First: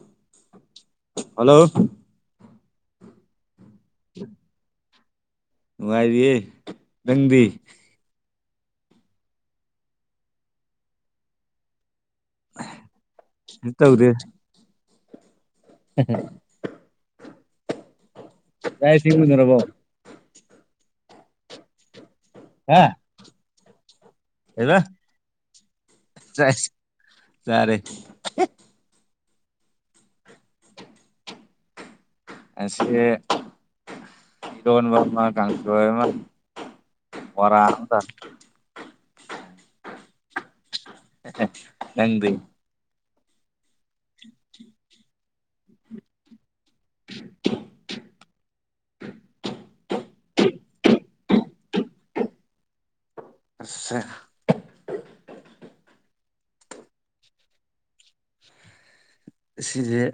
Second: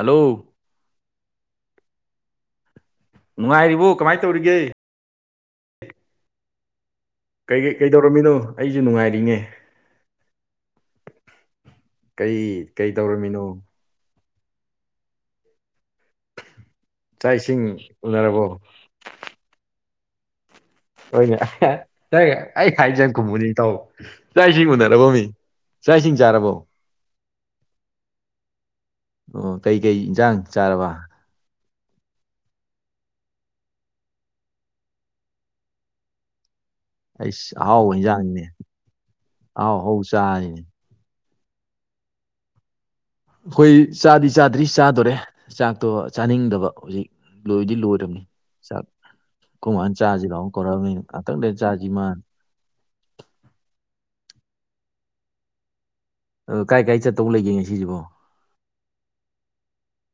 hello hello ꯅꯨꯡꯉꯥꯏꯔꯤꯕꯣ ꯀꯃꯥꯏ ꯇꯧꯔꯤꯒꯦ ꯅꯨꯡꯉꯥꯏꯔꯤꯌꯦ ꯅꯪꯗꯤ ꯀꯩ ꯀꯩ ꯀꯩꯗꯧꯔꯝꯃꯤꯅꯣ ꯑꯩꯖꯨ ꯅꯨꯡꯉꯥꯏꯔꯤꯅꯦ ꯀꯩ ꯀꯩ ꯗꯧꯔꯝꯃꯤꯅꯣ ꯀꯩꯁꯨ ꯇꯧꯗꯦ [unintelligible] ꯆꯥꯛ ꯏꯁꯤꯡ ꯎꯅꯔꯕꯣ ꯆꯥꯛ ꯏꯁꯤꯡ ꯎꯅꯔꯕꯣ ꯍꯣꯏꯌꯦ ꯇꯥꯏꯌꯦ ꯑꯩ ꯍꯥ ꯍꯥꯏꯖꯦ ꯍꯥꯟ ꯈꯨꯝꯃꯨꯅꯦ ꯏꯇꯥꯎ ꯆꯥꯛ ꯏꯁꯤꯡ ꯀꯩꯕ ꯎꯅꯔꯕ ꯃꯤ ꯆꯥꯛ ꯏꯁꯤꯡ ꯆꯥꯔꯕꯣ ꯆꯥꯔꯦ ꯑꯣ ꯀꯩꯀꯩ ꯏꯟꯖꯥꯡ ꯆꯥꯔꯕ ꯉꯁꯤ ꯏꯔꯣꯟꯕ ꯑꯃ ꯀꯥꯡꯁꯣꯏ ꯑꯃ ꯑꯩꯁ ꯕꯣꯔꯥ ꯑꯃ ꯑꯍꯥꯎ ꯇꯧꯔꯦ ꯍꯟꯖꯥꯡꯅꯦ ꯑꯍꯥꯎ ꯍꯧꯥꯎ ꯆꯥꯔꯤꯅꯦ ꯅꯪꯗꯤ ꯑꯩꯈꯣꯏ ꯆꯥꯗꯤ ꯆꯥꯗ꯭ꯔꯤ ꯆꯥꯗꯣꯔꯦ ꯆꯥꯛꯇꯣ ꯆꯥꯅꯤꯡꯗꯕ ꯍꯧꯖꯤꯛ ꯂꯣꯏꯗꯤ ꯂꯣꯏꯅꯤꯥꯛ ꯀꯃꯥꯏꯅ ꯆꯥꯔꯁꯤ ꯂꯥꯎ ꯀꯧꯛꯕꯅꯤꯅ ꯉꯥꯛꯊꯪꯗꯩ ꯆꯥꯁꯤ ꯃꯥꯥꯟꯜꯂꯤ ꯑꯦ ꯑ ꯀꯥꯏ ꯀꯥꯏ ꯆꯠꯇꯧꯕ ꯂꯩꯒꯦ ꯉ ꯁꯤꯁꯤꯕꯣ ꯁꯤꯗꯤꯦ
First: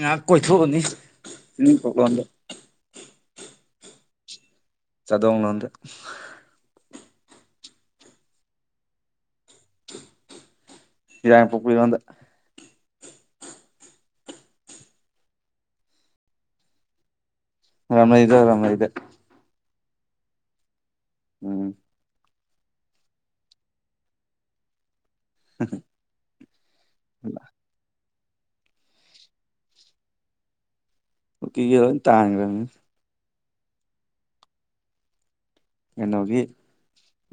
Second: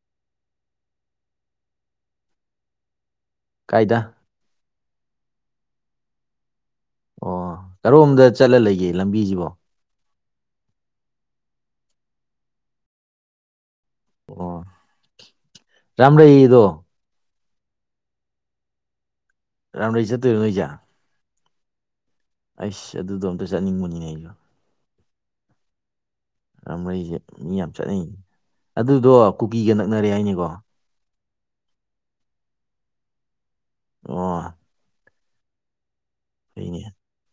ꯉꯥꯏꯍꯥꯛ ꯀꯣꯏꯊꯣꯛꯑꯅꯤ ꯆꯗ ꯀꯥꯏꯗ ꯆꯗꯣꯡꯂꯣꯝꯗ ꯑꯣ ꯀꯔꯣꯝꯗ ꯆꯠꯂ ꯂꯩꯒꯦ ꯂꯝꯕꯤꯖꯤꯕꯣ ꯁꯤ ꯌꯥꯏꯉꯪꯄꯣꯛꯄꯤꯔꯣꯝꯗ ꯑꯣ ꯔꯥꯝꯔꯩꯑꯗꯣ ꯔꯥꯝꯔꯩꯗ ꯔꯥꯝꯔꯩꯗ ꯔꯥꯝꯔꯩ ꯆꯠꯇꯣꯏꯔꯥ ꯅꯣꯏꯖꯦ ꯎꯝ ꯑꯩꯁ ꯑꯗꯨꯗꯣ ꯑꯝꯇ ꯆꯠꯅꯤꯡꯕꯅꯤꯅꯦ ꯑꯩꯖꯨ ꯃꯔꯤꯁꯦ ꯃꯤ ꯌꯥꯝ ꯆꯠꯅꯩꯅꯦ ꯑꯗꯨꯗꯣ ꯀꯨꯀꯤꯒ ꯅꯛꯅꯔꯦ ꯍꯥꯏꯅꯤꯀꯣ ꯑꯣ ꯀ ꯇꯥꯡꯉ ꯑꯣ ꯌꯦꯅꯣꯒꯤ ꯀꯅꯤ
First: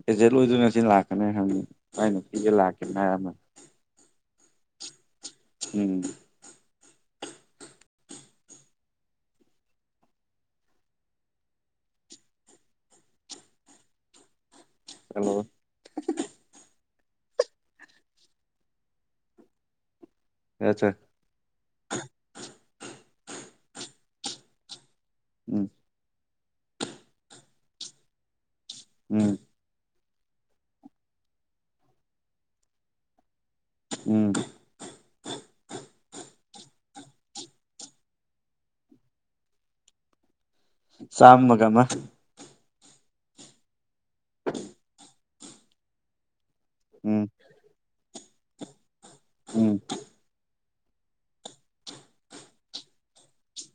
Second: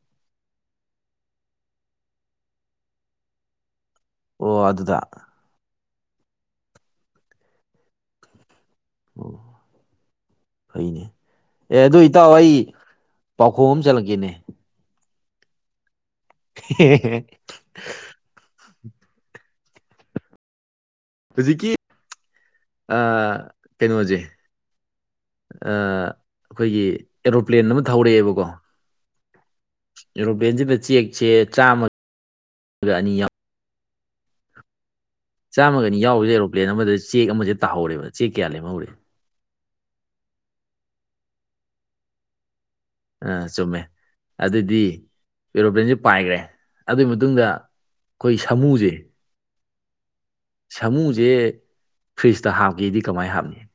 ꯑꯦꯖꯦꯠ ꯑꯣꯏꯗꯣꯏꯅ ꯁꯤ ꯂꯥꯛꯀꯅꯤ ꯍꯪꯉꯤ ꯁꯃꯥꯏꯅ ꯄꯤꯒ ꯂꯥꯛꯀꯦ ꯃꯌꯥꯝ ꯑꯃ ꯑꯣ ꯑꯗꯨꯗ ꯎꯝ ꯑꯣ ꯐꯩꯅꯦ ꯑꯦ ꯑꯗꯨ ꯏꯇꯥꯎ ꯑꯩ ꯄꯥꯎꯈꯨꯝ ꯑꯃ ꯆꯠꯂꯛꯀꯦꯅꯦ ꯑꯣ ꯍ ꯌꯥꯆꯥ ꯍꯧꯖꯤꯛꯀꯤ ꯀꯩꯅꯣꯁꯦ ꯎꯝ ꯑꯩꯈꯣꯏꯒꯤ ꯑꯦꯔꯣꯄ꯭ꯂꯦꯟ ꯑꯃ ꯊ ꯍꯧꯔꯛꯑꯦꯕꯀꯣ ꯎꯝ ꯌꯨꯔꯣꯄꯟꯁꯤꯗ ꯆꯦꯛꯁꯦ ꯆꯥꯝꯃꯒ ꯑꯅꯤ ꯌꯥꯎ ꯎꯝ ꯆꯥꯝꯃꯒꯅꯤ ꯌꯥꯎꯕꯁꯦ ꯑꯦꯔꯣꯄ꯭ꯂꯦꯟ ꯑꯃꯗ ꯆꯦꯛ ꯑꯃꯁꯦ ꯇꯥꯍꯧꯔꯦꯕ ꯆꯦꯛ ꯀꯌꯥ ꯂꯦꯝꯍꯧꯔꯦ ꯆꯝꯃꯒꯃ ꯑ ꯆꯨꯝꯃꯦ ꯑꯗꯨꯗꯤ ꯑꯦꯔꯣꯄ꯭ꯂꯦꯟꯁꯦ ꯄꯥꯏꯈ꯭ꯔꯦ ꯑꯗꯨꯒꯤ ꯎꯝ ꯃꯇꯨꯡꯗ ꯑꯩꯈꯣꯏ ꯁꯥꯃꯨꯁꯦ ꯎꯝ ꯁꯥꯃꯨꯁꯦ ꯐ꯭ꯔꯤꯖꯇ ꯍꯥꯞꯀꯦꯗꯤ ꯀꯃꯥꯏꯅ ꯍꯥꯞꯅꯤ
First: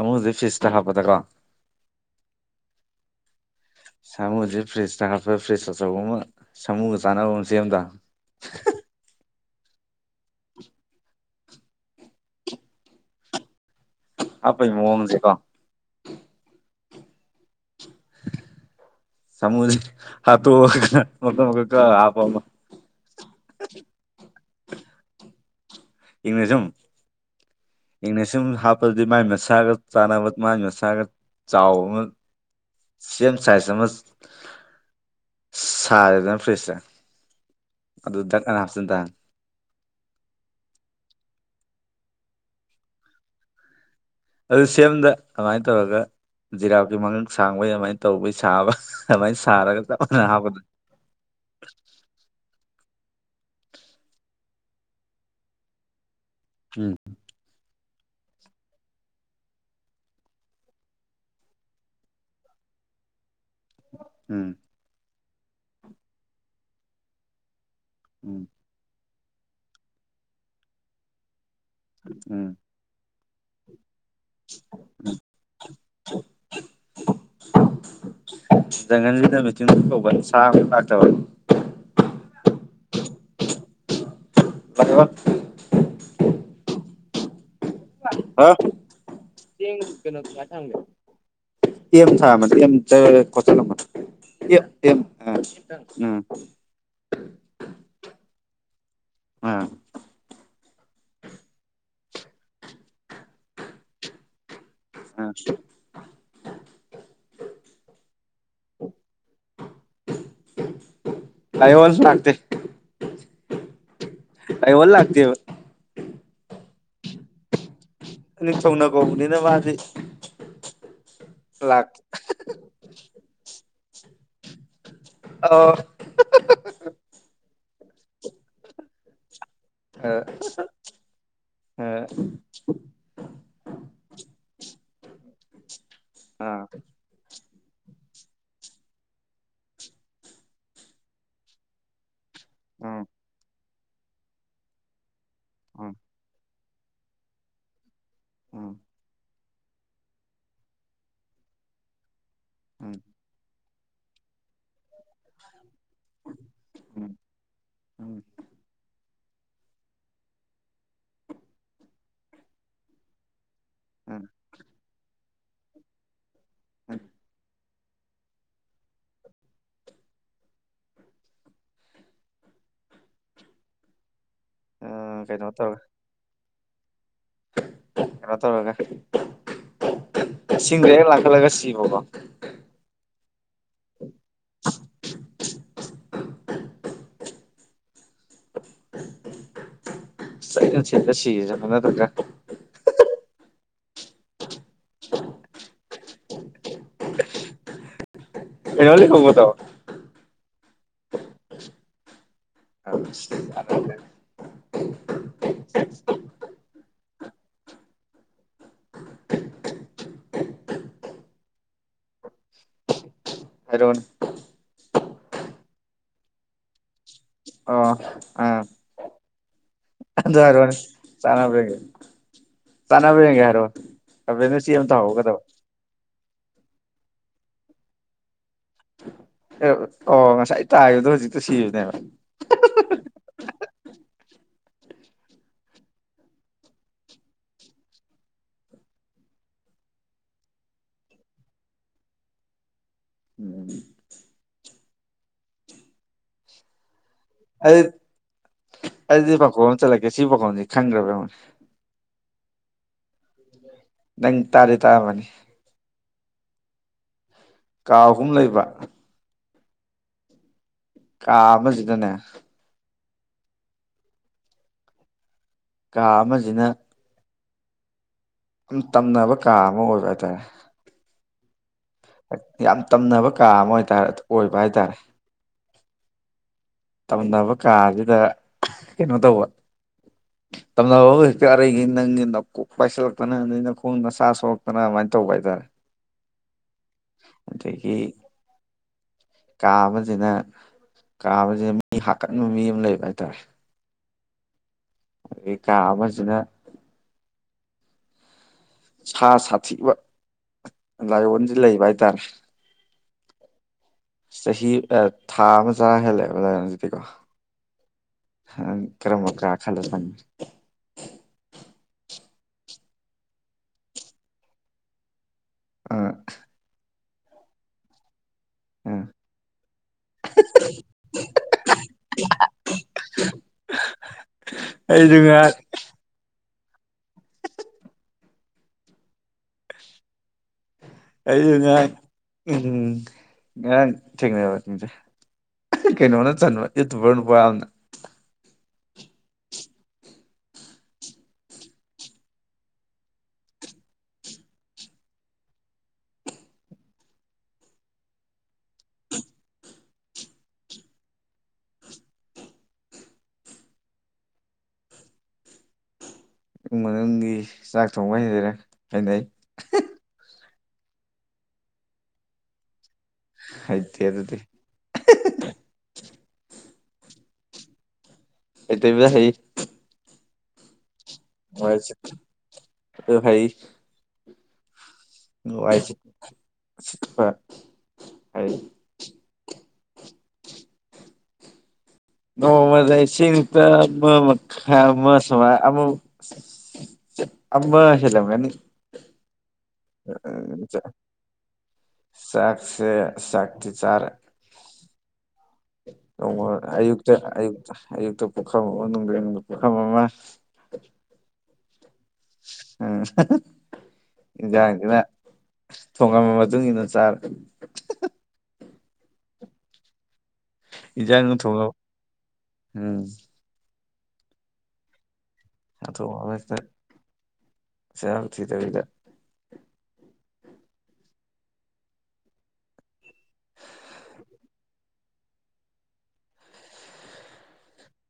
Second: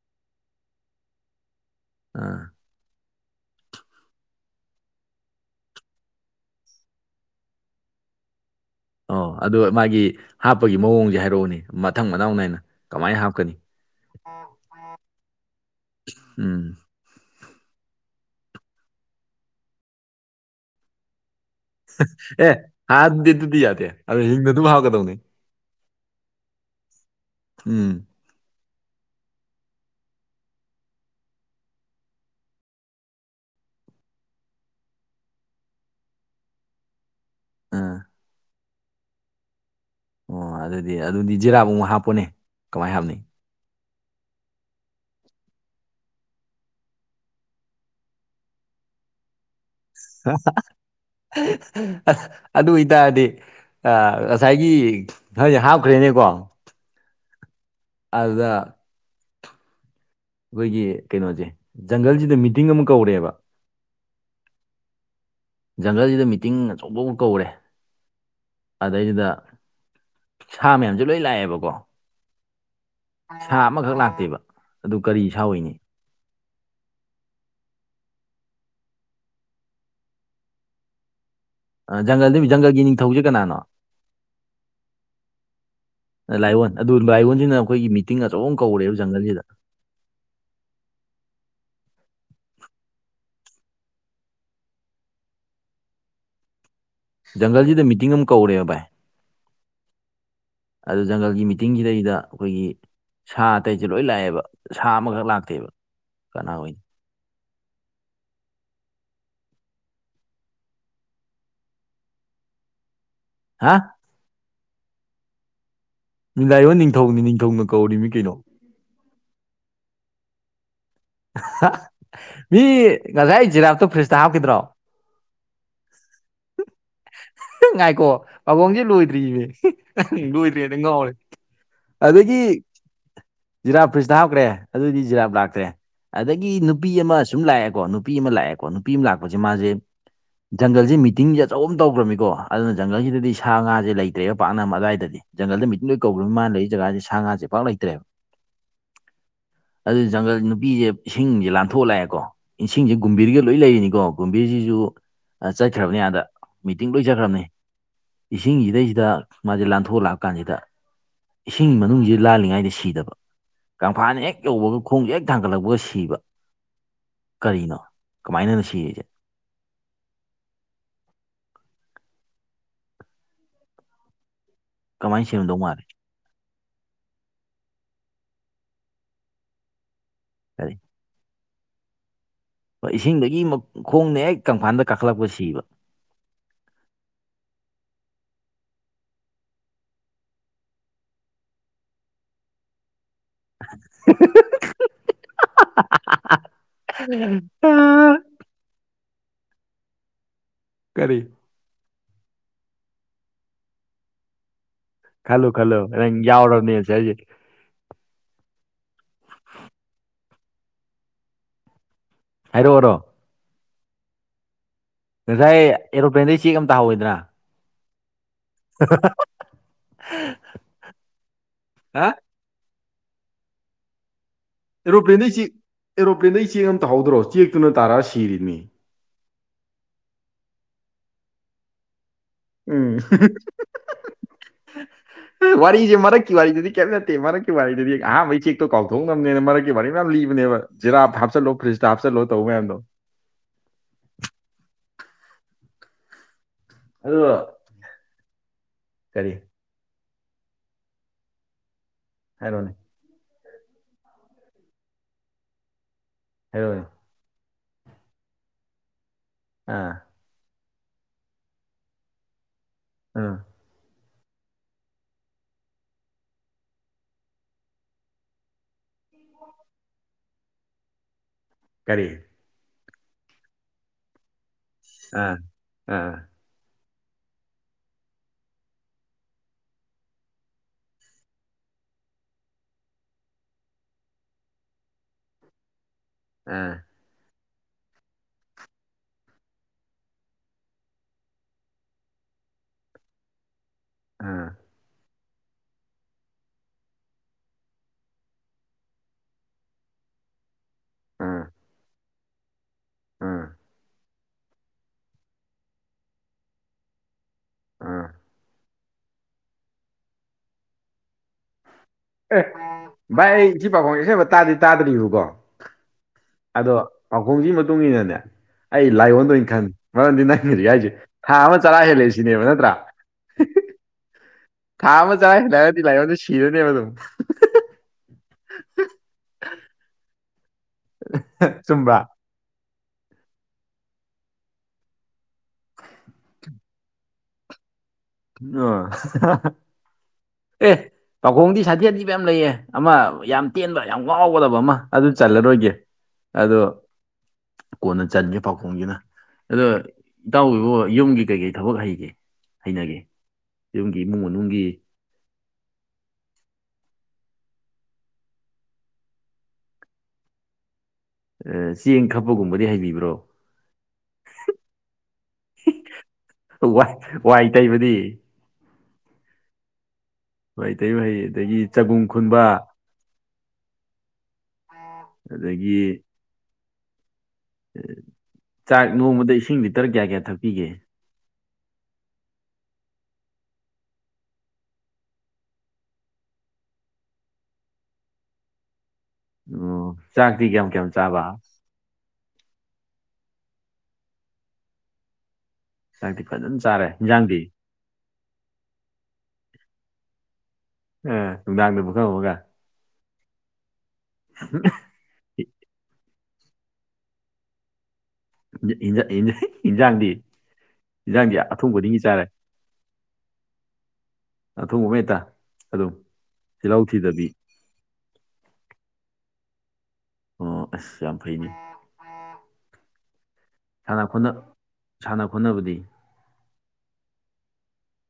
ꯑꯃꯨꯗꯦ ꯐꯤꯁ ꯇ ꯍꯥꯞꯄ ꯇ ꯀꯣ ꯎꯥ ꯁꯥꯃꯨꯁꯤ ꯐ꯭ꯔꯤꯖ ꯊꯥꯒꯠꯄ ꯐ꯭ꯔꯤꯖ ꯑꯆꯧꯕ ꯑꯃ ꯁꯥꯃꯨꯒ ꯆꯥꯟꯅꯕ ꯑꯃ ꯁꯦꯝ ꯑꯃꯗ ꯑꯣ ꯑꯗꯨ ꯃꯥꯒꯤ ꯍꯥꯞꯄꯒꯤ ꯃꯑꯣꯡꯁꯦ ꯍꯥꯏꯔꯛꯎꯅꯦ ꯃꯊꯪ ꯃꯅꯥꯎ ꯅꯥꯏꯅ ꯀꯃꯥꯏꯅ ꯍꯥꯞꯀꯅꯤ ꯑꯄ ꯃꯣꯝꯁꯤꯦꯀꯣ ꯎꯝ ꯁꯃꯨ ꯍꯥꯠꯇ ꯃ ꯑꯦ ꯍꯥꯗꯤ ꯇꯗꯤ ꯌꯥꯗꯦ ꯑꯗꯨ ꯍ ꯅ ꯑꯗꯨ ꯍꯥꯥꯎ ꯀꯗꯧꯅꯤ ꯏꯪꯅꯦꯖꯝ ꯏꯪꯅꯦꯖ [inaudible] ꯁꯨꯝ ꯍꯥꯞꯄꯗꯗꯤ ꯃꯥꯥꯏ ꯃꯁꯥꯒ ꯆꯥꯟꯅꯕ ꯃꯥꯥꯏ ꯃꯁꯥꯒ ꯆꯥꯎꯕ ꯁꯦꯝ ꯁꯥꯏꯖ ꯑꯃ ꯁꯥꯔꯦꯗꯅ ꯐ꯭ꯔꯤꯖꯁꯦ ꯑꯥ ꯑꯗꯨ ꯑꯗꯨ ꯗꯅ ꯍꯥꯞꯁꯗ [inaudible] ꯑꯣ ꯑꯗꯨꯗꯤ ꯑꯗꯨꯗꯤ ꯖꯤꯔꯥꯞ ꯑꯃꯨꯛ ꯍꯥꯞꯄꯣꯅꯦ ꯀꯃꯥꯏꯅ ꯍꯥꯞꯅꯤ ꯑꯗꯨ ꯁꯦꯌꯦꯝꯗ ꯀꯃꯥꯏꯅ ꯇꯧꯔꯒ ꯖꯤꯔꯥꯞꯀꯤ ꯃꯉꯜ ꯁꯥꯡꯕꯩ ꯑꯗꯨꯃꯥꯏꯅ ꯇꯧꯕꯩ ꯁꯥꯕ ꯑꯗꯨꯃꯥꯏꯅ ꯁꯥꯔꯒ ꯆꯞ ꯃꯥꯟꯅ ꯍꯥꯞꯄꯗ ꯑꯗꯨ ꯑꯣꯏꯇꯥꯔꯗꯤ ꯉꯁꯥꯏꯒꯤ ꯅꯣꯏꯁꯦ ꯍꯥꯞꯈ꯭ꯔꯦꯅꯦꯀꯣ ꯎꯝ ꯑꯗ ꯑꯩꯈꯣꯏꯒꯤ ꯀꯩꯅꯣꯁꯦ ꯖꯪꯒꯜꯁꯤꯗ ꯃꯤꯇꯤꯡ ꯑꯃ ꯀꯧꯔꯦꯕ ꯎꯝ ꯖꯪꯒꯜꯁꯤꯗ ꯃꯤꯇꯤꯡ ꯑꯆꯧꯕ ꯑꯃ ꯀꯧꯔꯦ ꯎꯝ ꯑꯗꯩꯗꯨꯗ ꯁꯥ ꯃꯌꯥꯝꯁꯦ ꯂꯣꯏ ꯂꯥꯛꯑꯦꯕꯀꯣ ꯎꯝ ꯁꯥ ꯑꯃꯈꯛ ꯂꯥꯛꯇꯦꯕ ꯑꯗꯨ ꯀꯔꯤ ꯁꯥ ꯑꯣꯏꯏꯅꯤ ꯖꯪꯒꯜꯁꯤꯗ ꯃꯤꯆꯤꯟ ꯀꯧꯕ ꯁꯥ ꯑꯝꯇꯁꯨ ꯂꯥꯛꯇꯕ ꯖꯪꯒꯜꯗꯨ ꯖꯪꯒꯜꯒꯤ ꯅꯤꯡꯊꯧꯁꯦ ꯀꯅꯥꯅꯣ ꯍꯜꯂꯣ ꯂꯥꯏꯑꯣꯟ ꯑꯗꯨ ꯂꯥꯏꯑꯣꯟꯁꯤꯅ ꯑꯩꯈꯣꯏꯒꯤ ꯃꯤꯇꯤꯡ ꯑꯆꯧꯕ ꯑꯃ ꯀꯧꯔꯦꯕ ꯖꯪꯒꯜꯁꯤꯗ ꯆ ꯀꯩꯅꯣ ꯊꯒ ꯆꯦꯝ ꯁꯥꯕꯣꯜꯂꯝꯕ [inaudible] ꯑ ꯎꯝ [inaudible] ꯖꯪꯒꯜꯁꯤꯗ ꯃꯤꯇꯤꯡ ꯑꯃ ꯀꯧꯔꯦꯕ ꯚꯥꯏ ꯑꯥ ꯑꯗꯨ ꯖꯪꯒꯜꯒꯤ ꯃꯤꯇꯤꯡꯁꯤꯗꯩꯗ ꯑꯩꯈꯣꯏꯒꯤ ꯁꯥ ꯑꯇꯩꯁꯦ ꯂꯣꯏ ꯂꯥꯛꯑꯦꯕ ꯁꯥ ꯑ ꯑꯃꯈꯛ ꯂꯥꯛꯇꯦꯕ ꯀꯅꯥ ꯑꯣꯏꯅꯤ ꯇꯥꯗꯔꯦ [inaudible] ꯂꯥꯢꯑꯣꯟꯁꯨ ꯂꯥꯛꯇꯦ ꯍꯥ ꯂꯥꯢꯑꯣꯟ ꯂꯥꯛꯇꯦꯕ ꯂꯥꯢꯑꯣꯟ ꯅꯤꯡꯊꯧꯅꯤ ꯅꯤꯡꯊꯧꯅ ꯀꯧꯔꯤꯃꯤ ꯀꯩꯅꯣ ꯅꯤꯡꯊꯥꯅꯥ ꯀꯧꯕꯅꯤꯅꯥ ꯃꯥꯗꯤ ꯂꯥꯛ ꯃꯤ ꯉꯁꯥꯏ ꯖꯤꯔꯥꯞꯇꯣ ꯐ꯭ꯔꯤꯖꯇ ꯍꯥꯞꯈꯤꯗ꯭ꯔꯣ ꯑꯣ ꯉꯥꯏꯈꯣ ꯄꯥꯈꯣꯡꯁꯦ ꯂꯣꯏꯗ꯭ꯔꯤꯌꯦ ꯑ ꯂꯣꯏꯔꯤꯉꯩ ꯉꯥꯎꯔꯦ ꯑ ꯑꯗꯒꯤ ꯖꯤꯔꯥꯞ ꯐ꯭ꯔꯤꯖꯇ ꯍꯥꯞꯈ꯭ꯔꯦ ꯑꯗꯨꯑꯣꯏꯗꯤ ꯖꯤꯔꯥꯞ ꯂꯥꯛꯇ꯭ꯔꯦ ꯑꯗꯒꯤ ꯑ ꯅꯨꯄꯤ ꯑꯃ ꯁꯨꯝ ꯂꯥꯛꯑꯦꯀꯣ ꯅꯨꯄꯤ ꯑꯃ ꯂꯥꯛꯑꯦꯀꯣ ꯅꯨꯄꯤ ꯑꯃ ꯂꯥꯛꯄꯁꯦ ꯃꯥꯁꯦ ꯖꯪꯒꯜꯁꯦ ꯃꯤꯇꯤꯡꯁꯦ ꯑꯆꯧꯕ ꯇꯧꯈ꯭ꯔꯕꯃꯤꯀꯣ ꯑꯗꯨꯅ ꯎꯝ ꯖꯪꯒꯜꯁꯤꯗꯗꯤ ꯁꯥ ꯉꯥꯁꯦ ꯂꯩꯇ꯭ꯔꯦꯕ ꯄꯥꯛꯅ ꯑꯗꯨꯋꯥꯏꯗꯗꯤ ꯖꯪꯒꯜꯗ ꯃꯤꯇꯤꯡ ꯎꯝ ꯀꯧꯒ꯭ꯔꯝꯅꯤꯅ ꯃꯥꯅ ꯂꯩꯔꯤ ꯖꯒꯥꯁꯦ ꯁꯥ ꯉꯥꯁꯦ ꯄꯥꯛ ꯂꯩꯇ꯭ꯔꯦꯕ ꯎꯝ ꯑꯗꯨ ꯖꯪꯒꯜ ꯅꯨꯄꯤꯁꯦ ꯏꯁꯤꯡꯁꯦ ꯂꯥꯟꯊꯣꯛ ꯂꯥꯛꯑꯦꯀꯣ ꯏꯁꯤꯡꯁꯦ ꯎꯝ ꯒꯨꯝꯕꯤꯔꯒ ꯂꯣꯏ ꯂꯩꯔꯤꯅꯤꯀꯣ ꯒꯣꯝꯕꯤꯔꯖꯤꯁꯨ ꯆꯠꯈ꯭ꯔꯕꯅꯦ ꯑꯗꯥ ꯃꯤꯇꯤꯡ ꯂꯣꯏ ꯆꯠꯈ꯭ꯔꯕꯅꯦ ꯎꯝ ꯎꯝ ꯏꯁꯤꯡꯁꯤꯗꯩꯁꯤꯗ ꯃꯥꯁꯦ ꯂꯥꯟꯊꯣꯛꯂꯛꯑ ꯀꯥꯟꯁꯤꯗ ꯏꯁꯤꯡ ꯃꯅꯨꯡꯁꯤ ꯂꯥꯜꯂꯤꯉꯥꯏꯗ ꯁꯤꯗꯕ ꯀꯪꯐꯥꯥꯟ ꯍꯦꯛ ꯌꯧꯕꯒ ꯈꯣꯡꯁꯦ ꯍꯦꯛ ꯊꯥꯡꯒꯠꯂꯛꯄꯒ ꯁꯤꯕ ꯍ [inaudible] ꯀꯔꯤꯅꯣ ꯀꯃꯥꯏꯅꯅꯣ ꯁꯤꯔꯤꯁꯦ ꯎꯝ ꯀꯃꯥꯏ ꯀꯩꯅꯣ ꯁꯤꯔꯝꯗꯧ ꯃꯥꯜꯂꯤ ꯇꯧꯔꯒ ꯀꯩꯅꯣ ꯇꯧꯔꯒ ꯀꯔꯤ ꯏꯁꯤꯡꯗꯒ ꯂꯥꯛꯀꯠꯂꯒ ꯁꯤꯕꯀꯣ ꯍꯣꯢ ꯏꯁꯤꯡꯗꯒꯤ ꯈꯣꯡꯅ ꯍꯦꯛ ꯀꯪꯐꯥꯟꯗ ꯀꯥꯈꯠꯂꯛꯄ ꯁꯤꯕ [unintelligible] [unintelligible] [unintelligible] ꯀꯔꯤ [inaudible] ꯈꯜꯂꯨ ꯈꯜꯂꯨ ꯅꯪ ꯌꯥꯎꯔꯝꯅꯤ ꯑꯟꯁꯔꯁꯦ ꯍꯥꯏꯔꯛꯑꯣꯔꯣ ꯍꯥꯏꯔꯛ ꯑꯣꯅꯦ ꯉꯁꯥꯏ ꯑꯦꯔꯣꯄ꯭ꯂꯦꯟꯗꯩ ꯆꯦꯛ ꯑꯃ ꯇꯥꯍꯧꯏꯗꯅ ꯑꯣ ꯑꯥ ꯇꯥꯀꯣ [inaudible] ꯑꯗꯨꯗ ꯍꯥꯏꯔꯣ ꯋꯥꯅꯤ ꯆꯅꯦ ꯑ ꯆꯅꯕ ꯌꯦꯦ ꯍꯥꯏꯔ [inaudible] ꯑꯦꯔꯣꯄ꯭ꯂꯦꯟꯗꯩ ꯆꯦꯛ ꯑꯦꯔꯣꯄ꯭ꯂꯦꯟꯗꯩ ꯆꯦꯛ ꯑꯃ ꯇꯍꯧꯗ꯭ꯔꯣ ꯆꯦꯛꯇꯨꯅ ꯇꯥꯔꯛ ꯁꯤꯔꯤꯅꯤ ꯑꯦ ꯑꯣ ꯉꯁꯥꯏ ꯇꯥꯕꯗꯣ ꯍꯧꯖꯤꯛꯇ ꯁꯤꯔꯤꯅꯦꯕ ꯎꯝ ꯋꯥꯔꯤꯁꯦ ꯃꯔꯛꯀꯤ ꯋꯥꯔꯤꯗꯨꯗꯤ ꯀꯔꯤꯝ ꯅꯠꯇꯦ ꯃꯔꯛꯀꯤ ꯋꯥꯔꯤꯗꯨꯗꯤ ꯑꯍꯥꯟꯕꯩ ꯆꯦꯛꯇꯣ ꯀꯥꯎꯊꯣꯛ ꯅꯕꯅꯦꯅ ꯃꯔꯛꯀꯤ ꯋꯥꯔꯤ ꯃꯌꯥꯝ ꯂꯤꯕꯅꯦꯕ ꯖꯤꯔꯥꯞ ꯍꯥꯞꯆꯥꯜꯂꯣ ꯐ꯭ꯔꯤꯖꯇ ꯍꯥꯞꯆꯥꯜꯂꯣ ꯇꯧꯕ ꯃꯌꯥꯝꯗꯣ ꯎꯝ ꯑꯗꯨꯗꯣ ꯑꯩ ꯑꯩꯗꯤ ꯄꯥꯈꯣꯡ ꯑꯃ ꯆꯠꯂꯛꯀꯦ ꯁꯤ ꯄꯥꯈꯣꯡꯁꯤ ꯈꯪꯗ꯭ꯔꯕꯥ ꯌꯦꯡꯉꯨꯅꯦ ꯍꯥꯏꯔꯣꯅꯦ ꯅꯪ ꯇꯥꯗꯤ ꯇꯥꯔꯝꯃꯅꯤ ꯍꯥꯢꯔꯛꯑꯣꯅꯦ ꯀꯥ ꯑꯍꯨꯝ ꯂꯩꯕ ꯑꯥ ꯀꯥ ꯑꯃꯁꯤꯗꯅꯦ ꯑꯥ ꯀꯥ ꯑꯃꯖꯤꯅ ꯌꯥꯝ ꯇꯝꯅꯕ ꯀꯥ ꯑꯃ ꯑꯣꯏꯕ ꯍꯥꯏꯇꯥꯔꯦ ꯀꯔꯤ ꯌꯥꯝ ꯇꯝꯅꯕ ꯀꯥ ꯑꯃ ꯑꯣꯏꯇꯥꯔꯦ ꯑꯣꯏꯕ ꯍꯥꯏꯇꯥꯔꯦ ꯑꯥ ꯑꯥ ꯇꯝꯅꯕ ꯀꯥꯁꯤꯗ ꯀꯩꯅꯣ ꯇꯧꯕ [unintelligible] ꯇꯝꯅꯕ ꯑꯃ ꯍꯦꯛꯇ ꯑꯔꯩꯒꯤ ꯅꯪꯒꯤ ꯅꯀꯣꯛ ꯄꯥꯏꯁꯤꯜꯂꯛꯇꯅ ꯑꯗꯩ ꯅꯈꯣꯡ ꯅꯁꯥ ꯁꯣꯛꯂꯛꯇꯅ ꯑꯗꯨꯃꯥꯏꯅ ꯇꯧꯕ ꯍꯥꯏꯇꯥꯔꯦ ꯑꯥ ꯑꯗꯒꯤ ꯀꯥ ꯑꯃꯁꯤꯅ ꯀꯥ ꯁꯤ ꯃꯤ ꯍꯥꯠꯀꯟꯕ ꯃꯤ ꯑꯃ ꯂꯩꯕ ꯍꯥꯏꯇꯥꯔꯦ ꯑꯥ ꯑꯗꯩ ꯀꯥ ꯑꯃꯁꯤꯅ ꯁꯥ ꯁꯥꯊꯤꯕ ꯂꯥꯏꯑꯣꯟꯁꯦ ꯂꯩꯕ ꯍꯥꯏꯇꯥꯔꯦ ꯎꯝ ꯆꯍꯤ ꯊꯥ ꯑꯃ ꯆꯔꯥ ꯍꯦꯜꯂꯛꯑꯦꯕ ꯑꯗꯨꯗꯤ ꯀꯣ ꯑꯥ ꯅꯪ ꯀꯔꯝꯕ ꯀ ꯈꯜ ꯆꯪꯅꯤ ꯑꯦ ꯚꯥꯏ ꯑꯩ ꯁꯤ ꯄꯥꯈꯣꯡꯁꯦ ꯑꯁꯦꯡꯕ ꯇꯥꯗꯤ ꯇꯥꯗ꯭ꯔꯤꯕꯀꯣ ꯑ ꯑꯗꯣ ꯄꯈꯣꯡꯒꯤ ꯃꯇꯨꯡ ꯏꯟꯅꯅꯦ ꯑꯩꯖꯦ ꯑꯥ ꯂꯥꯏꯑꯣꯟ ꯑꯣꯏꯅ ꯈꯟ ꯃꯔꯝꯗꯤ ꯅꯪ ꯍꯨꯖꯤꯛ ꯍꯥꯏꯖꯦ ꯊꯥ ꯑꯃ ꯆꯔꯥ ꯍꯦꯜꯂꯦ ꯁꯤꯅꯦꯕ ꯅꯠꯇ꯭ꯔꯥ [unintelligible] ꯊꯥ ꯑꯩꯁꯨ ꯑꯃ ꯆꯔꯥ ꯉꯔꯥꯡ ꯍꯦꯜꯂꯦ ꯍꯥꯏꯔꯗꯤ ꯂꯥꯏꯑꯣꯟꯗꯣ ꯁꯤꯔꯅꯦꯕ ꯑꯗꯨꯝ ꯍꯨꯡ ꯍꯨꯡ ꯑꯩꯁꯨ ꯉꯔꯥꯡ ꯆꯨꯝꯕ꯭ꯔꯥ ꯎꯝ ꯉꯔꯥꯡ ꯊꯦꯡꯅꯕꯅꯤꯗ ꯑꯍ ꯀꯩꯅꯣꯅ ꯆꯟꯕ ꯌꯨꯇꯨꯕꯔ ꯅꯨꯄꯥ ꯑꯝꯅ ꯑ ꯑꯍ ꯍ ꯍꯥ ꯍ ꯑꯦ ꯄꯥꯎꯈꯣꯡꯗꯤ ꯁꯥꯊꯤ ꯁꯥꯊꯤꯕ ꯌꯥꯝ ꯂꯩꯑꯦ ꯑꯃ ꯌꯥꯝ ꯇꯦꯟꯕ ꯌꯥꯝ ꯉꯥꯎꯒꯗꯕ ꯑꯃ ꯑꯗꯨ ꯆꯜꯂꯔꯣꯏꯒꯦ ꯑꯗꯣ ꯀꯣꯟꯅ ꯆꯟꯒꯦ ꯄꯥꯎꯈꯣꯡꯖꯤꯅ ꯑꯗꯣ ꯏꯇꯥꯎꯕꯤꯕꯨ ꯌꯨꯝꯒꯤ ꯀꯩꯀꯩ ꯊꯕꯛ ꯍꯩꯒꯦ ꯍꯩꯅꯒꯦ ꯌꯨꯝꯒꯤ ꯏꯃꯨꯡ ꯃꯅꯨꯡꯒꯤ ꯏꯃꯨꯡ ꯃꯅꯨꯡꯒꯤ ꯆꯥꯛ ꯊꯣꯡꯕ ꯍꯥꯏꯅꯩ ꯆꯦꯡ ꯈꯞꯄꯒꯨꯝꯕꯗꯤ ꯍꯩꯕꯤꯕ꯭ꯔꯣ ꯍꯩꯇꯦ ꯑꯗꯨꯗꯤ ꯋꯥ ꯋꯥꯏ ꯇꯩꯕꯗꯤ [unintelligible] ꯍꯩ ꯋꯥꯢ ꯇꯩꯕ ꯍꯩ ꯑꯗꯒꯤ ꯋꯥꯏ ꯆꯒꯨꯝ ꯈꯨꯟꯕ ꯁꯤꯠꯄ ꯑꯣ ꯑꯗꯒꯤ ꯋꯥꯏ ꯁꯤ ꯁꯤꯠꯄ ꯍꯩ ꯆꯥꯛ ꯅꯣꯡꯃꯗ ꯏꯁꯤꯡ ꯂꯤꯇꯔ ꯀꯌꯥ ꯀꯌꯥ ꯊꯛꯄꯤꯒꯦ ꯅꯣꯡꯃꯗ ꯏꯁꯤꯡ ꯂꯤꯇꯔ ꯑꯃ ꯃꯈꯥꯏ ꯑꯃ ꯁꯨꯃꯥꯏ ꯑꯃꯨꯛ ꯑꯃ ꯍꯦꯜꯂꯝꯃꯅꯤ ꯎꯝ ꯆꯥꯛꯇꯤ ꯀꯌꯥꯝ ꯀꯌꯥꯝ ꯆꯥꯕ ꯆꯥꯛꯁꯦ ꯑꯁ ꯆꯥꯛꯇꯤ ꯆꯥꯔꯦ ꯆꯥꯛꯇꯤ ꯅꯣꯡꯃ ꯐꯖꯅ ꯆꯥꯔꯦ ꯑꯌꯨꯛꯇ ꯏꯟꯖꯥꯡꯗꯤ ꯑꯌꯨꯛꯇ ꯑꯌꯨꯛꯇ ꯄꯨꯈꯝ ꯑꯃ ꯅꯨꯡꯗꯤꯟꯗ ꯄꯨꯈꯝ ꯑꯃ ꯑ ꯅꯨꯡꯗꯥꯡꯗ ꯄꯨꯈꯝ ꯑꯃꯒ ꯎꯝ ꯑꯍ ꯍ ꯍ ꯏꯟꯖꯥꯡꯁꯤꯅ ꯊꯣꯡꯉꯝꯝꯕ ꯃꯇꯨꯡ ꯏꯟꯅ ꯆꯥꯔ ꯏꯟꯖꯥ ꯏꯟꯖꯥ ꯏꯟꯖꯥ ꯍꯤ ꯏꯟꯖꯥꯡꯗꯤ ꯏꯟꯖꯥꯡꯅ ꯏꯟꯖꯥꯡꯗꯤ ꯑꯊꯣꯡ ꯊꯣꯡꯉꯝ ꯈꯨꯗꯤꯡꯒꯤ ꯆꯥꯔꯦ ꯎꯝ ꯑꯊꯣꯡꯕ ꯑꯃꯍꯦꯛꯇ ꯑꯊꯣꯡꯕ ꯑꯃꯍꯦꯛꯇ ꯆꯤꯜꯍꯥꯎ ꯊꯤꯗꯕꯤꯗ ꯑꯣ ꯑꯁ ꯌꯥꯝ ꯐꯩꯅꯦ ꯁꯥꯅ ꯈꯣꯠꯅ ꯁꯥꯟꯅ ꯈꯣꯠꯅꯕꯗꯤ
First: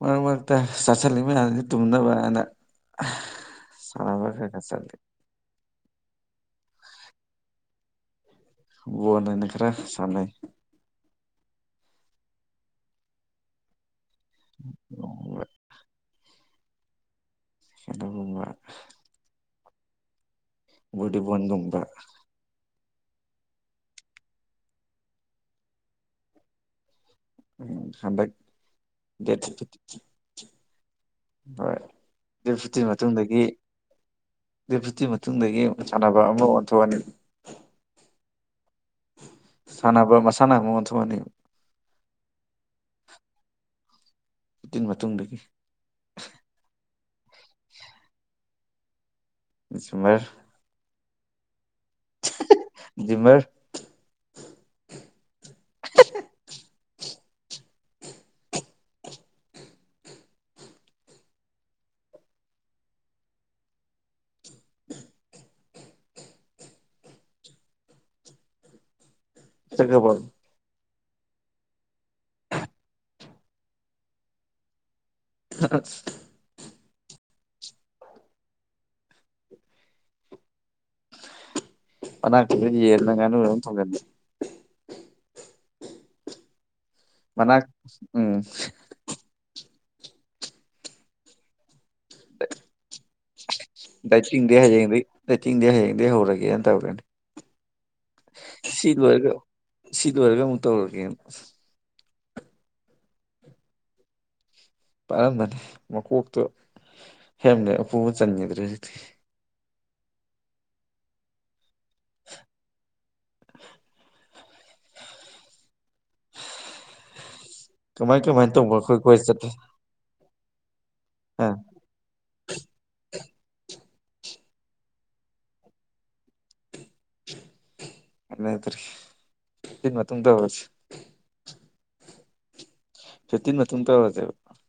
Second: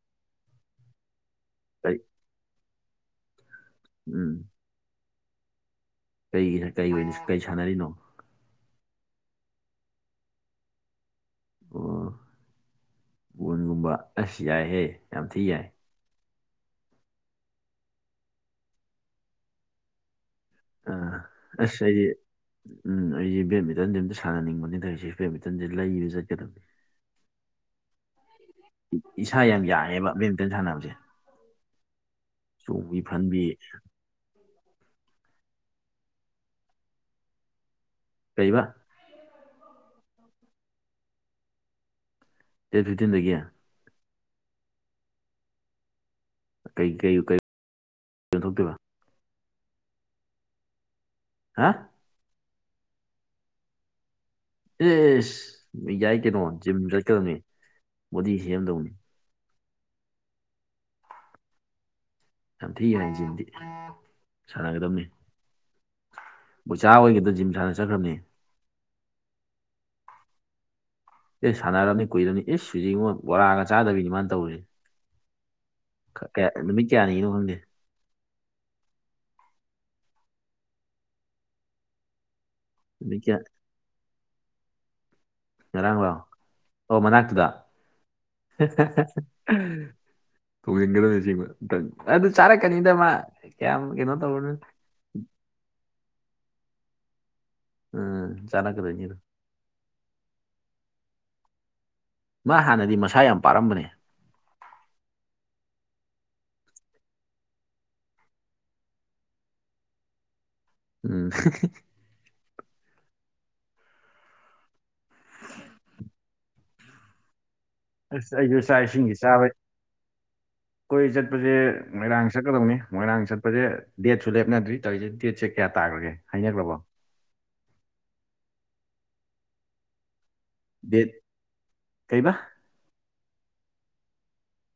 ꯃꯔꯛ ꯃꯔꯛꯇ ꯆꯥꯁꯤꯜꯂꯤ ꯃꯌꯥꯝꯁꯤ ꯀꯩ ꯇꯨꯝꯅꯕꯥꯅ ꯑꯍ ꯁꯥꯟꯅꯕ ꯎꯝ ꯈꯔ ꯈꯔ ꯆꯠꯂꯤ ꯀꯩꯒꯤ ꯀꯩ ꯑꯣꯏꯅ ꯀꯩ ꯁꯥꯟꯅꯔꯤꯅꯣ ꯕꯣꯟ ꯑꯣꯏꯅ ꯈꯔ ꯁꯥꯟꯅꯩ ꯑꯣ ꯕꯣꯟꯒꯨꯝꯕ ꯑꯁ ꯌꯥꯏꯍꯦ ꯌꯥꯝ ꯊꯤ ꯒꯨꯝꯕ ꯌꯥꯏ ꯑꯗꯨꯒꯨꯝꯕ ꯑꯁ ꯑ ꯕꯣꯂꯤꯕꯣꯜꯒꯨꯝꯕ ꯑꯁ ꯑꯩꯗꯤ ꯎꯝ ꯑꯩꯖꯦ ꯕꯦꯠꯃꯤꯟꯇꯟꯗꯤ ꯑꯝꯇ ꯁꯥꯟꯅꯅꯤꯡꯕꯅꯤ ꯇꯧꯏꯖꯦ ꯕꯦꯠꯃꯤꯟꯇꯟꯖꯦ ꯂꯩꯕ ꯆꯠꯀꯗꯕꯅꯤ ꯎꯝ ꯍꯟꯗꯛ ꯗꯦꯠ ꯏꯁꯥ ꯌꯥꯝ ꯌꯥꯡꯉꯦꯕ ꯕꯦꯠꯃꯤꯟꯇꯟ ꯁꯥꯟꯅꯕꯖꯦ ꯍꯣꯏ ꯗꯦꯠ ꯐꯤꯞꯇꯤꯟ ꯃꯇꯨꯡꯗꯒꯤ ꯐꯟꯕꯤ ꯗꯦꯠ ꯐꯤꯞꯇꯤꯟ ꯃꯇꯨꯡꯗꯒꯤ ꯁꯥꯟꯅꯕ ꯑꯃ ꯑꯣꯟꯊꯣꯛꯑꯅꯤ ꯀꯩꯕ ꯁꯥꯟꯅꯕ ꯃꯁꯥꯟꯅ ꯑꯃꯨꯛ ꯑꯣꯟꯊꯣꯛꯑꯅꯤ ꯗꯦꯠ ꯐꯤꯞꯇꯤꯟꯗꯒꯤ ꯐꯤꯞꯇꯤꯟ ꯃꯇꯨꯡꯗꯒꯤ ꯀꯩ ꯀꯩ ꯀꯩ ꯊꯣꯛꯇꯣꯏꯕ ꯁꯨꯃꯔ ꯍꯥ ꯖꯤꯝꯃꯔ ꯑꯦꯁ ꯌꯥꯏ ꯀꯩꯅꯣ ꯖꯤꯝ ꯆꯠꯀꯗꯕꯅꯤ ꯕꯣꯗꯤ ꯁꯦꯝꯗꯧꯅꯤ ꯌꯥꯝ ꯊꯤꯅ ꯌꯥꯢ ꯖꯤꯝꯗꯤ ꯁꯥꯟꯅꯒꯗꯝꯅꯤ ꯕꯣꯢꯆꯥ ꯑꯣꯏꯒꯤꯗ ꯖꯤꯝ ꯁꯥꯟꯅ ꯆꯠꯈ꯭ꯔꯝꯅꯤ ꯆꯠꯈ꯭ꯔꯕꯣ ꯢꯁ ꯁꯥꯟꯅꯔꯝꯅꯤ ꯀꯨꯏꯔꯝꯅꯤ ꯢꯁ ꯍꯨꯖꯤꯛꯉꯣ ꯕꯣꯔꯥꯒ ꯆꯥꯗꯕꯤꯅꯤ ꯃꯥꯅ ꯇꯧꯔꯤ ꯑꯁ ꯀꯌꯥ ꯅꯨꯃꯤꯠ ꯀꯌꯥꯅꯤꯒꯤꯅꯣ ꯈꯪꯗꯦ ꯃꯅꯥꯛꯇꯨꯗ ꯌꯦꯜꯅ ꯅꯨꯃꯤꯠ ꯀꯌꯥ ꯉꯥꯅꯨꯔ ꯑꯃ ꯊꯣꯡꯖꯟꯕ ꯉꯔꯥꯡꯂꯣ ꯑꯣ ꯃꯅꯥꯛꯇꯨꯗ ꯑꯍ ꯃꯅꯥꯛ ꯎꯝ ꯊꯣꯡꯍꯟꯒꯗꯅꯦ ꯑꯁꯦꯡꯕ ꯑꯝꯇꯪ ꯑꯗꯨ ꯆꯥꯔꯛꯀꯅꯤꯗ ꯃꯥ ꯀꯌꯥꯝ ꯀꯩꯅꯣ ꯇꯧꯔꯨꯅꯨ ꯗꯥꯏꯇꯤꯡꯗꯤ ꯍꯌꯦꯡꯗꯩ ꯗꯥꯏꯇꯤꯡꯗꯤ ꯍꯌꯦꯡꯗꯩ ꯍꯧꯔꯒꯦꯅ ꯇꯧꯔꯦꯅꯦ ꯎꯝ ꯁꯤ ꯆꯥꯔꯛꯀꯗꯣꯏꯅꯤ ꯑꯗꯨꯝ ꯂꯣꯏꯔꯒ ꯁꯤ ꯑꯣꯏꯔꯒ ꯑꯃꯨꯛ ꯇꯧꯔꯒꯦꯅ ꯃꯥ ꯍꯥꯟꯅꯗꯤ ꯃꯁꯥ ꯌꯥꯝ ꯄꯥꯔꯝꯕꯅꯦ ꯄꯥꯔꯝꯕꯅꯦ ꯃꯀꯣꯛꯇꯣ ꯍꯦꯝꯂꯦꯠ ꯎꯞꯄꯕꯨ ꯆꯟꯈꯤꯗ꯭ꯔꯦ ꯍꯧꯖꯤꯛꯇꯤ ꯎꯝ ꯍꯤ ꯍꯤ ꯂꯧꯁꯤꯟꯕ ꯉꯝꯗꯕ ꯀꯃꯥꯏ ꯑꯁ ꯀꯃꯥꯏ ꯑꯩꯁꯨ ꯇꯧꯕ ꯆꯥꯛ ꯑꯩꯈꯣꯏ ꯏꯁꯤꯡꯒꯤ ꯀꯣꯏ ꯆꯥꯕꯩ ꯆꯠꯄꯖꯦ ꯀꯣꯏ ꯆꯠꯄꯖꯦ ꯃꯣꯏꯔꯥꯡ ꯆꯠꯀꯗꯧꯅꯤ ꯃꯣꯏꯔꯥꯡ ꯆꯠꯄꯖꯦ ꯗꯦꯠꯁꯨ ꯂꯦꯞꯅꯗ꯭ꯔꯤ ꯇꯧꯔꯤꯁꯦ ꯗꯦꯠꯁꯦ ꯀꯌꯥ ꯇꯥꯈ꯭ꯔꯒꯦ ꯍꯥꯏꯅꯈ꯭ꯔꯕꯣ ꯀꯥꯅꯗ꯭ꯔꯦ ꯐꯤꯞꯇꯤꯟ ꯃꯇꯨꯡ ꯇꯧꯔꯁꯤ ꯗꯦꯠ ꯀꯩꯕ ꯐꯤꯞꯇꯤꯟ ꯃꯇꯨꯡ ꯇꯧꯔꯁꯦꯕ